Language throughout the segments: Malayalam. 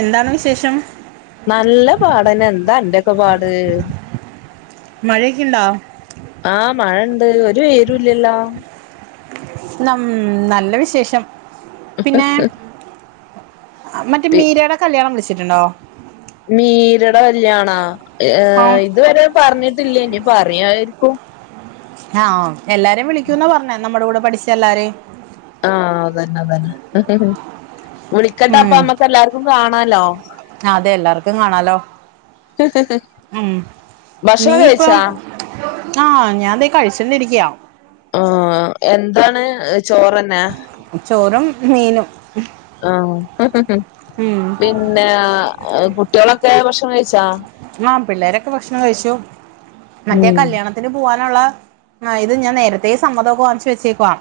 എന്താണ് വിശേഷം നല്ല പാടന്നെ എന്താ അന്റൊക്കെ പാട് മഴേക്കിണ്ടൊ ആഹ് മഴണ്ട് ഒരു വിവരോല്ലല്ലോ നം നല്ല വിശേഷം ഹ് പിന്നെ ഹ് മറ്റേ മീരെടെ കല്യാണം വിളിച്ചിട്ടുണ്ടോ മീരടെ കല്യാണാ ആ ഏഹ് ഇതുവരെ പറഞ്ഞിട്ടില്ല ഇനി പറയായിരിക്കും ആഹ് എല്ലാരേം വിളിക്കൂന്ന പറഞ്ഞേ നമ്മടെ കൂടെ പഠിച്ച എല്ലാരേം ആഹ് അതന്നെ അതന്നെ വിളിക്കട്ടെ അപ്പ ഉം അമ്മക്ക് എല്ലാർക്കും കാണാലോ അതെ എല്ലാവർക്കും കാണാലോ ഹ് ഹ് ഉം ഭക്ഷണം കഴിച്ചാ ആഹ് ഞാതെ കഴിചോണ്ടിരിക്യാ ആ എന്താണ് ചോറന്നെ ചോറും മീനും ആഹ് ഉം പിന്നെ കുട്ട്യോളൊക്കെ ഭക്ഷണം കഴിച്ചാ ആ പിള്ളേരൊക്കെ ഭക്ഷണം കഴിച്ചു മറ്റേ ഉം കല്യാണ ത്തിന് പോവാനുള്ള ആ ഇത് ഞാൻ നേരത്തെ സമ്മതൊക്കെ വാങ്ങിച് വെച്ചേക്കുവാ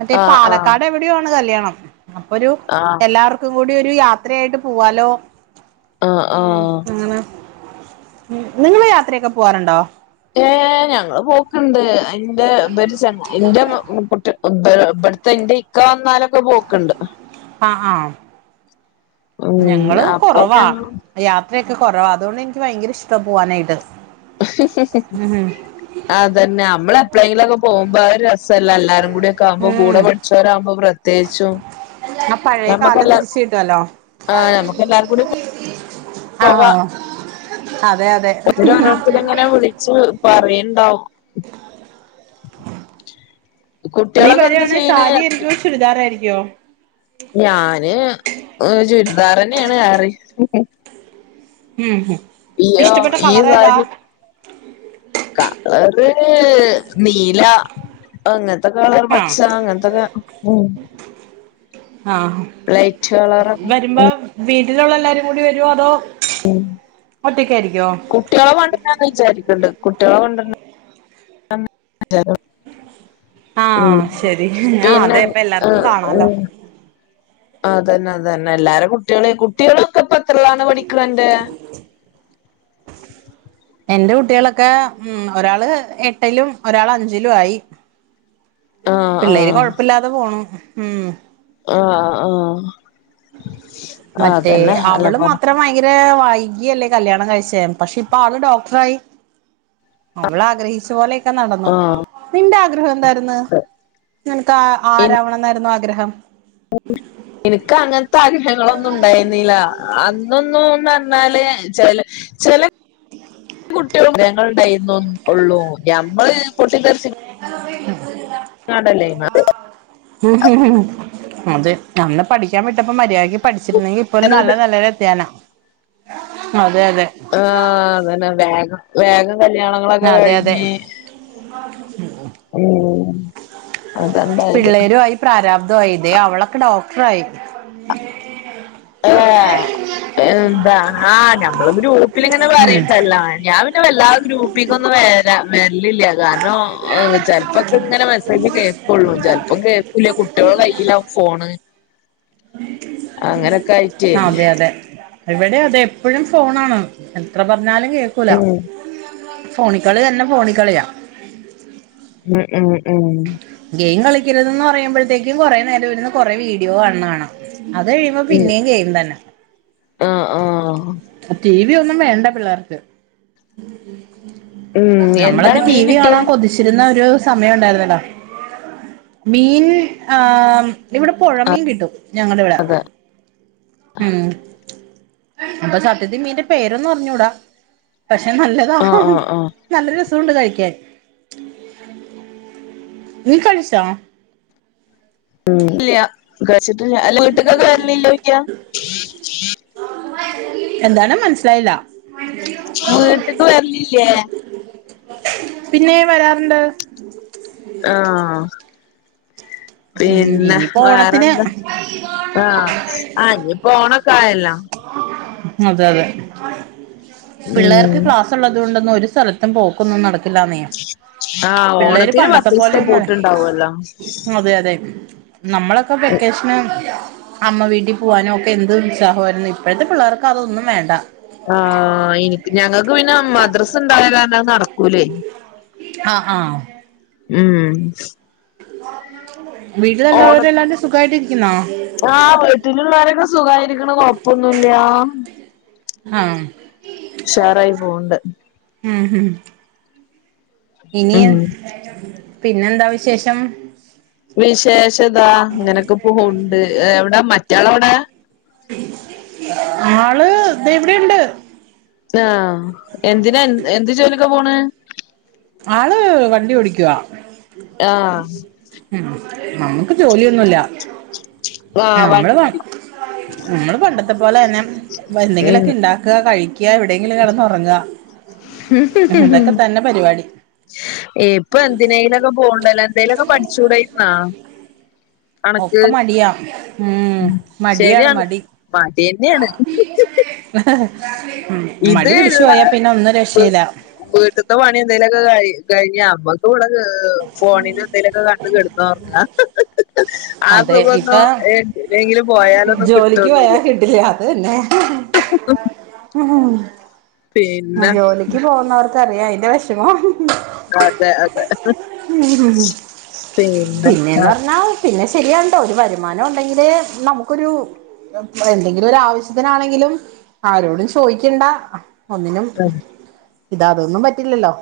മറ്റേ ആഹ് ആഹ് പാലക്കാട് എവ് ടെയോ ആണ് കല്യാണം അപ്പൊ ഒരു ആഹ് എല്ലാവർക്കും കൂടി ഒരു യാത്രയായിട്ട് പൂവാലോ ആഹ ആഹ ഉം നിങ്ങള് യാത്രയൊക്കെ പോവാറുണ്ടോ ഏഹ് ഞങ്ങള് പോക്ണ്ട് അന്റെ ഉപരി ച എന്റെ കുട്ട്യ ഇബ് ഇബ്ടുത്തെ എന്റെ ഇക്ക വന്നാല് പ്പൊ പോക്ണ്ട് ആ ആ ഉം ഞങ്ങള് അപ്പൊ കുറവാ ഞങ്ങളും യാത്രയൊക്കെ കൊറവ അതോണ്ട് എനിക്ക് ഭയങ്കര ഇഷ്ട്ടാ പോവാനായിട്ട് ഹ് ഹ് ഹ് ഉം അതന്നെ അമ്മള് എപ്പളേങ്കിലുംകെ പോകുമ്പോ ആ ഒരു രസല്ലെ എല്ലാരും കൂടി ഒക്കെ ആമ്പോ ഉം കൂടെ പടി ച്ചോരാവുമ്പോ പ്രത്യേകിച്ചും ആ പഴയ കാലം നമ്മക്കെല്ലാ തിരിച്ച് കിട്ടുവല്ലോ ആ നമ്മക്ക് എല്ലാരും കൂടി പോവാ ആഹ അതെ അതെ ഹ് ഹ് അങ്ങനെ വിളിച്ചു പറയണ്ടാവും നീ കുട്ടികളൊക്കെ എന്താ വരിവായാണെ ചെയ്യണ് സാരി ആയിരിക്കുവോ ചുരിദാർ ആയിരിക്കുവോ ഞാന് ചുരിദാർന്നെയാണ് ഏറേം ഹ് ഹ് ഉം ഹ് ഇയ്യോ ഇഷ്ടപ്പെട്ട ഈ കളർ ഏതാ സാരി കളറ് നീല അങ്ങൻത്തെ കളർ പച്ച ആഹ് അങ്ങനതൊക്കെ ആഹ് ലൈറ്റ് കളറാ വരുമ്പോ ഉം വീട്ടിലുള്ള എല്ലാരും കൂടി വരുവോ അതോ ഉം ഒറ്റക്കായിരിക്കോ കു കുട്ട്യോളെ കൊണ്ടരണംന്ന് വിചാരിക്ണ്ട് കുട്ട്യോളെ കൊണ്ടരണം [unintelligible] ഉം ആഹ് ശരി ആഹ് പിന്നെ അതെ ഇപ്പ ആ എല്ലാർക്കും കാണാലോ ഉം അതന്നെ അതന്നെ എല്ലാരും കുട്ട്യേളേം കുട്ട്യോളൊക്കെ ഇപ്പൊ എത്രേലാണ് പഠിക്ണഅന്റെ [inaudible] എന്റെ കുട്ടികളൊക്കെ ഉം ഒരാള് എട്ടിലും ഒരാൾ അഞ്ചിലും ആയി ആഹ് പിള്ളേര് ആഹ് കൊഴപ്പില്ലാതെ പോണു ഉം ആഹ് ആഹ് മറ്റേ അതന്നെ അല്ല അവള് പോലെ മാത്രം ഭയങ്കര വായി യ്ല്ലേ കല്യാണം കാഴിചെ പക്ഷെ ഇപ്പ ആള് ഡോക്ടറായി അവള് ആഗ്രഹിച്ച പോലെ കെനടന്നു ആഹ് നിന്റെ ആഗ്രഹം എന്തായിര്ന്നു നിനക്ക് ആഹ് ആരാവണം ന്നായിരുന്നു ആഗ്രഹം എനിക്ക് അങ്ങൻത്തെ ആഗ്രഹങ്ങളൊന്നുണ്ടായ്ന്നില. അന്നെന്നു ന്നർഞ്ഞാല് ചല ചെല കുട്ടി ടൈമം ഉള്ളൂ ഞമ്മൾ പൊട്ടി തെർപ് [inaudible] അതെ അന്ന് പഠിക്യാൻ വിട്ടപ്പോ മര്യാക് പഠിച്ച് ട്ട്ണ്ടങ്കി ഇപ്പോര് നല്ല അങ്ങനെ നെലേല് എത്യേന അതെ അതെ. ആഹ് അതന്നെ വേഗം വേഗം കല്യാണം അതെ അതെ ഉം അതണ്ടായത് പ്രാരാബ്ദ്യായിലെ അവളൊക്കെ ഡോക്ടറായി ഏഹ് എന്താ ആഹ് ഞമ്മള് ഗ്രൂപ്പിലിങ്ങനെ ഉം പറിം അല്ലാ ഞാൻ വല്ലാ ഗ്രൂപ്പിക്കൊന്നും വരാ വര്ലില്ല കാരണം ചെൽപ്പൊക്കെ ങ്ങനെ മെസേജ് കേക്കുള്ളൂ പെൽപ്പം കേ ക്കുല്യ കുട്ട്യോളകയ്യിലാം ഫോണ് അങ്ങനെ അതെ അതെ ഇവിടെ അതെ എപ്പഴും ഫോണാണ് എത്ര പറഞ്ഞാലും കേക്കൂല ഉം ഫോണിക്കളി തന്നെ ഫോണികളിയാ ഉം ഉം ഉം ഗെയിം കളിക്കരുതന്ന് പറയുമ്പോഴത്തേക്കും കുറെ നേരം ഇരുന്ന് കൊറെ വീഡിയോ കാൺണ ണാം അത് കഴിയുമ്പോ പിന്നേം ഗെയിം തന്നെ ആഹ് ആഹ് ടി വി ഒന്നും വേണ്ട പിള്ളേർക്ക് ഉം നമ്മളൊക്കെ എന്താണ് ടി മീൻ വി കിട്ടല് കാണാൻ കൊതിച്ചിരുന്ന ഒരു സമയം ണ്ടായിര്ന്നല്ലോ മീൻ ആഹ് ഇവിടെ പുഴമീൻ കിട്ടും ഞങ്ങളിവിടെ അത് ഉം അപ്പൊ സത്യത്തിൽ മീന്റെ പേരോന്നും അറിഞ്ഞൂടാ പക്ഷെ നല്ലതാ ആഹ് ആഹ് ആഹ് നല്ല രസൂണ്ട് കഴിക്യാൻ നീ കഴിച്ചോ ഉം ഇല്യ കഴിച്ചിട്ടില്യ വീട്ട്ക്കൊക്കെ വര് ലില്ലേയ്ക്ക എന്താണ് മനസിലായ്ല വീട്ട്ക്ക് വര്ലില്ലേ പിന്നെ വരാറ്ണ്ട് ആഹ് ഉം പിന്നെ ഇനിയിപ്പോ ഓണത്തിന് വേറെന്താ ആഹ് ആഹ് ഇഞ്പ്പോ ഓണൊക്കായല്ലോ അതെ അതെ പിള്ളേർക്ക് ഉം ക്ലാസ് ഉള്ളതോണ്ടൊന്നും ഒരു സ്ഥലത്തും പോക്കൊന്നും നടക്കില്ലാന്നേ ആഹ് പിള്ളേര് ഓണത്തിന് പണ്ടത്തെ പത്തൂസ് പോലെയൊന്നും ത്തപൂട്ടുണ്ടാവല്ലോ അതെ അതെ നമ്മളൊക്കെ വെക്കേഷന് അമ്മ വീട്ടിൽ പോവാനും ഒക്കെ എന്ത് ഉത്സാഹാര്ന്നു ഇപ്പോഴത്തെ പിള്ളേർക്ക് അതൊന്നും വേണ്ട ആഹ് ഇനിപ്പ ഞങ്ങക്ക് പിന്നെ മദ്രസ് ണ്ടായ കാര്നഅ്നട കുലൈ ആഹ് ആഹ് ഉം ഓണ വീട്ടിലല്ലാവരു ല്ലാരു സുഖായിട്ടിരിക്ന്നോ ആഹ് വീട്ടിലുള്ളവരൊക്കെ സുഖായിരി ക്ണ് കൊഴപ്പൊന്നുല്യാ ആഹ് ഷാറായി പോണ്ട് എ ഹും ഇനി ഉം പിന്നെന്താ വിശേഷം വിശേഷതാ ങ്ങനെക്കെ പോണ്ട് എവിടെ മറ്റാളവ്ടെ ആള് ദേ ഇവിടെണ്ട് ആഹ് എന്തിനാ എന്ത്‌ ജോലിക്ക പോൺ ആള് വണ്ടി ഓടിക്കുവ ആഹ് മ് നമ്മുക്ക് ജോലിയൊന്നുല്ല ആഹ് വ നമ്മള് നമ്മള് പണ്ടത്ത പോലെന്നെ ഉം എന്തെങ്കിലൊക്കേ ഇണ്ടാ ക്ക കഴിക്ക എവിടെങ്കിലും കെടന്നൊറങ്ങ ഇതൊക്കെ തന്നെ പരിവാടി ഇപ്പൊ എന്തിനേലൊക്കെ പോണ്ടല്ലോ എന്തേലൊക്കെ പഠിച്ചു ടേര്ന്നാ ഒക്കെ മടിയാ ഉം മടിയാണ് മടി മടിയെന്നേൺ മടി പിടിച്ചു പോയാ പിന്നെ ഒന്നും രക്ഷല്ല വീട്ത്ത പണി എന്തേലൊക്കെ കഴി കഴിഞ്ഞാ [unintelligible] ഫോണില് എന്തേലൊക്കെ കണ്ട് കെടന്ന് ഒറങ്ങാ ആ അതെ സുഖാന്നും ഇപ്പ എവിടെങ്കിലും പോയാലൊന്നും ജോലിക്ക് പോയാ കിട്ടോന്നുല്ല്യ കിട്ടില്ല അതന്നെ ഉ പിന്നെ ജോലിക്ക് പോന്നവർക്കറിയാം അയ്ന്റെ വഷ് മം അതെ അതെ [unintelligible] പിന്നെ അ പിന്നെ ശരിയാണ്‌ട്ടോ ഒരു വരുമാനം ഉണ്ടെങ്കിലേ നമുക്കൊരു എന്തെങ്കിലും ഒരു ആവശ്യത്തിനാണെങ്കിലും ആരോടും ചോയ്ക്കണ്ട ഒന്നിനും അതെ ഇത അതൊന്നും പറ്റില്ലല്ലോ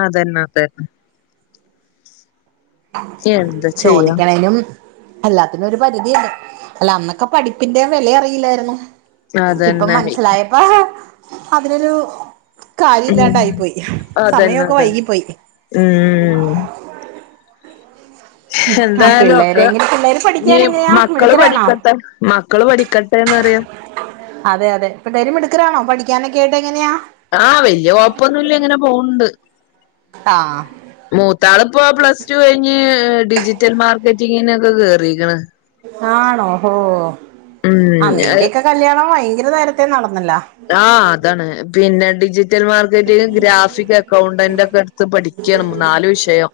അതന്നെ തന്നെ എന്താ ചെയ്യാ ചോദിക്കണേനും എല്ലാത്തിനും ഒരു പരിധി ഇണ്ട് അല്ല അന്നൊക്കെ പഠിപ്പിന്റെ വെല അറിയില്ലാരുന്നു ഇപ്പ അതന്നെ മൻസ്സിലായപ്പ അതിനൊരു കാര്യം ഉം ഇല്ലാണ്ടായി പോയി സമയൊക്കെ വൈകിപ്പോയി മ് ആ എന്തായാലും പിള്ളേരെ ഒക്കെ എങ്ങനെ പിള്ളേര് പഠിക്കാൻ ഞ് എങ്ങനെയാ മക്കള് മിടുക്കരാണോ പഠിക്കട്ടെ മക്കള് പഠിക്കട്ടെന്നറിയാ അതെ അതെ പിള്ളേര് മിട്ക്കരാണോ പഠിക്കാനൊക്കെ ആയിട്ട് എങ്ങനെയാ ആഹ് വല്യ കൊഴപ്പൊന്നുല്ല ഇങ്ങനെ പോവ്ണ്ട് ആ മൂത്താള്പ്പ പ്ലസ് ടു കഴിഞ്ഞ് ഡിജിറ്റൽ മാർക്കറ്റിങ്ങിനൊക്കെ കേറിക്ക്ണ് ആണോ ഹോ അ ഉം നിന്റക്കെ കല്യാണം വയങ്കര നേരത്തെ നടന്നല്ല ആഹ് അതാണ് പിന്നെ digital marketing graphic accountant ഒക്കെ ഇട്ത്ത് പഠിക്കാണ് നാല് വിഷയം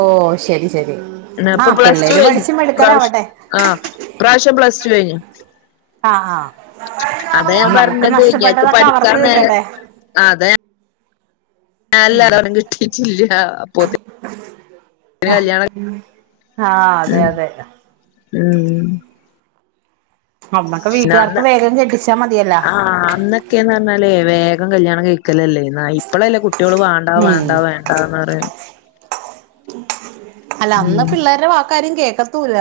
ഓ ശരി ശരി എന്ന ആ ഇപ്പൊ പ്ലസ് ടു പിള്ളേര് കഴിഞ് പഠിച്ച് ഇപ്രാവശ്യം മിടുക്കരാവട്ടെ ആഹ് ഇ പ്രാവശ്യ പ്ലസ് ടു കഴിഞ് ആ ആ അതാ ഞാൻ നമുക്ക് പറഞ്ഞത് ഇയാക്ക് നഷ്ടപ്പെട്ടതൊക്കെ അവർക്ക് പഠിക്കാന് നേ കിട്ടട്ടെ അത [unintelligible] കിട്ടിട്ടില്ല അപ്പോതി ആ ആഹ് അതെ ഉം അതെ ഉം അന്നൊക്കെ വീട്ട്കാർക്ക് അന്ന് വേഗം കെട്ടിച്ചാ മതിയല്ലോ ക്കേ നറഞാലേ വേഗം കല്യാണം കഴിക്കലല്ലേ എന്നാ ഇപ്പളല്ലേ കുട്ടോൾ വാണ്ടാ ഉം വാണ്ട വേ ണ്ട നറിണ് അല്ല അന്ന് ഉം പിള്ളേര വാക്ക് ആരും കേക്കത്തൂല്ല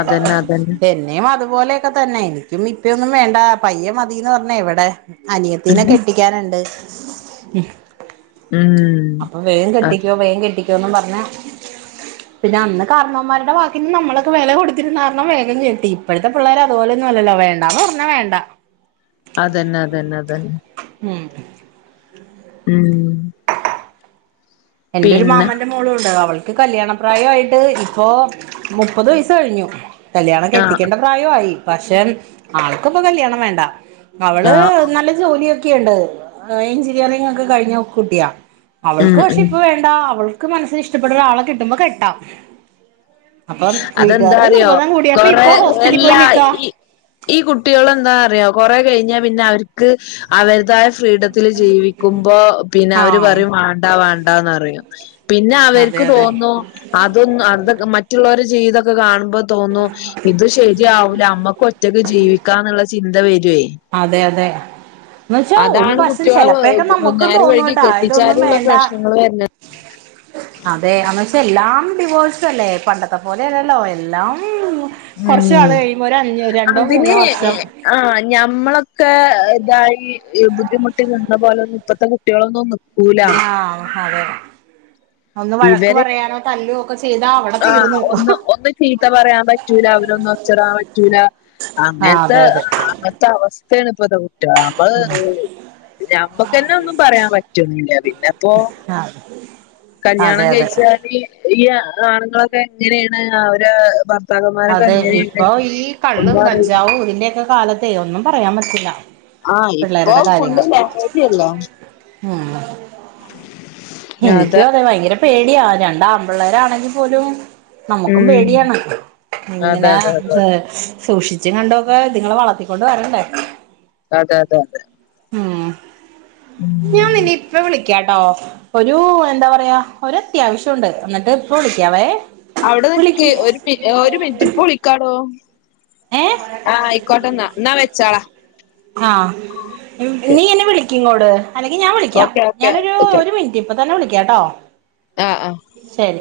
അതന്നെ അതന്നെ എന്നിം അത് പോലെയൊക്കെ തന്നെ എനിക്കും ഇപ്പ്യന്നും വേണ്ട പയ്യ മതീന്ന് പറഞ്ഞ എവടെ അനിയത്തിനെ കെ ട്ടി കാന്ണ്ട് മ് അപ്പൊ വേം കെട്ടിക്കോ വേം കെട്ടിക്കോ ന്നും പറഞ് [inaudible] പിന്നെ അന്ന് കാരണവന്മാരുടെ വാക്കി നി നമ്മളൊക്ക വില കൊടുത്തിരന്ന് കാരണം വേഗം കേട്ടി ഇപ്പോഴത്തെ പിള്ളേർ അതുപോലെന്നല്ലോ വോണ് വേണ്ട പറഞ്ഞാ വേണ്ട അതന്നെ അതന്നെ അതന്നെ ഉം ഉം എന്റെ ഒരു പിന്നെ മാമന്റെ മോളുണ്ട് അവൾക്ക് കല്യാണപ്രായയിട്ട് ഇപ്പൊ മുപ്പത് വയസ്സ് കഴിഞ്ഞു കല്യാണം ആഹ് കെട്ടിക്കണ്ട പ്രായമായി പക്ഷെ ആൾക്കും ഇപ്പൊ കല്യാണം വേണ്ട അവള് ആഹ് നല്ല ജോലിയൊക്കെയുണ്ട് എഞ്ചിനീറിങ് ഒക്കെ കഴിഞ്ഞ കുട്ടിയാ ഉം അവൾക്ക് പക്ഷെ ഉം ഇപ്പൊ വേണ്ട അവൾക്ക് മനസ്സിൽ ഇഷ്ടപ്പെട ഒരാളെ കിട്ടുമ്പോ കെട്ടാം അപ്പം അതെന്താ വീട്ടുകാരുടെ അറിയോ നിർബന്ധം കൂടിയ കൊറെ ഇപ്പൊ ഹോസ്റ്റലിൽ പോയി എല്ലാ നിക്കാ ഈ ഈ കുട്ടികൾ എന്താ അറിയോ കൊറെ കഴിഞ്ഞാ പിന്നെ അവർക്ക് അവരുതായ ഫ്രീഡത്തില് ജീവിക്കുമ്പോ പിന്നെ അവര് ആഹ് പറയും വണ്ടാ വണ്ടാന്ന് പറയും പിന്നെ അതെ അവർക്ക് അതെ തോന്നു അതൊന്ന അത്ക്കെ മറ്റുള്ളരെ ജീവിതൊക്കെ കാണുമ്പോ തോന്നു ഇത് ശരിയാവൂല അമ്മക്ക് ഒ റ്റയ്ക്ക് ജീവിക്കാന്നുള്ള ചിന്ത വരുവേ അതെ അതെ എന്ന് വെച്ചാ ഒരു അതാണ് വശം കുട്ടികളെ ചെലപ്പയൊക്കെ നമ്മുക്കും ഒന്നേരം വഴകി തോന്നൂട്ടാ ഇതൊന്നും കെട്ടിച്ചാലുംള്ള വേണ്ട പ്രശ്നങ്ങൾ വരണ അതെ എന്ന്ച്ചെ എല്ലാം ഡിവോഴ്സ അല്ലേ പണ്ടത്തെ പോലെല്ലല്ലോ എല്ലാം കുറച്ച ഉം കാലം കഴിയുമ്പോ ഒരു അഞ് രണ്ടോ മൂന്നോ വർഷം ആ ഞമ്മളൊക്കെ ഇതായി ബുദ്ധിമുട്ടി നിന്ന [unintelligible] ഇപ്പളത്തെ കുട്ടികളൊന്നും നി ആ അതെ ഒന്ന് വഴക്ക് പറയാനോ തല്ലുവോ ഒക്കെ ചെയ്താ അവി ആ ഒന്ന് ഒന്ന് ചീത്ത പറയാൻ പറ്റൂല അവരൊന്നും ഒച്ചെടാൻ പറ്റൂല ആഹ് അങ്ങനത്തെ അതെ അതെ ആ അവസ്ഥയാണ് ഇപ്പത്ത കുട്ടികളെ നമ്മള് ഞമ്മുക്ക്ന്നെ ഒന്നും പറയാൻ പറ്റുന്നില്ല പിന്നെപ്പോ ആഹ് അതെ കല്യാണം അതെ കഴിച്ചാല് ഈ ആണുങ്ങളൊക്കെ എങ്ങനെയാണ് അവരെ ഭർ അതെ ഇപ്പൊ ഈ കള്ളും ഒന്നും അറിയില്ല കഞ്ചാവും ഇതിന്റെയൊക്കെ കാലത്തെ ഒന്നും പറയാൻ പറ്റില്ല ആഹ് ഇപ്പൊ പിള്ളേരടെ ഫുള്ള് കാര്യങ്ങള് ലഹരിയല്ലേ ഉം നിക്കും അതെ ഭയങ്കര പേടിയാ രണ്ട് ആമ്പിള്ളേരാണെങ്കിൽ പോലും നമ്മുക്കും ഉം പേടിയാണ് അതെ ഇങ്ങനെ അതെ അതെ സെ സൂക്ഷിച്ചും കണ്ടും ഒക്കെ ഇത്ങ്ങളെ വളർത്തിക്കൊണ്ട് വരണ്ടേ അതെ അതെ അതെ ഉം [inaudible] ഞാൻ ഉം നിന്നെ ഇപ്പ വിളിക്കാട്ടോ ഒരു എന്താ പറയാ ഒരു അത്യാവശ്യം ഉണ്ട് എന്നിട്ട് ഇപ്പ വിളിക്കാവേ അവിടെ നിക്ക് വിളിക്ക് ഒരു പി ഒരു മിനിറ്റ് ഇപ്പോ വിളിക്കാടോ ഏ ആ ആയിക്കോട്ടെന്നാ ന്നാ വെച്ചോളെ ആ നീ എന്നെ വിളിക്കിങ്ങോട് അല്ലെങ്കിൽ ഞാൻ വിളിക്കാം ഓക്കെ ഓക്കെ ഞാനൊരു ഒരു മിനിറ്റ് റ്റ് ഇപ്പ തന്നെ വിളിക്കാട്ടോ ആഹ ആഹ ശരി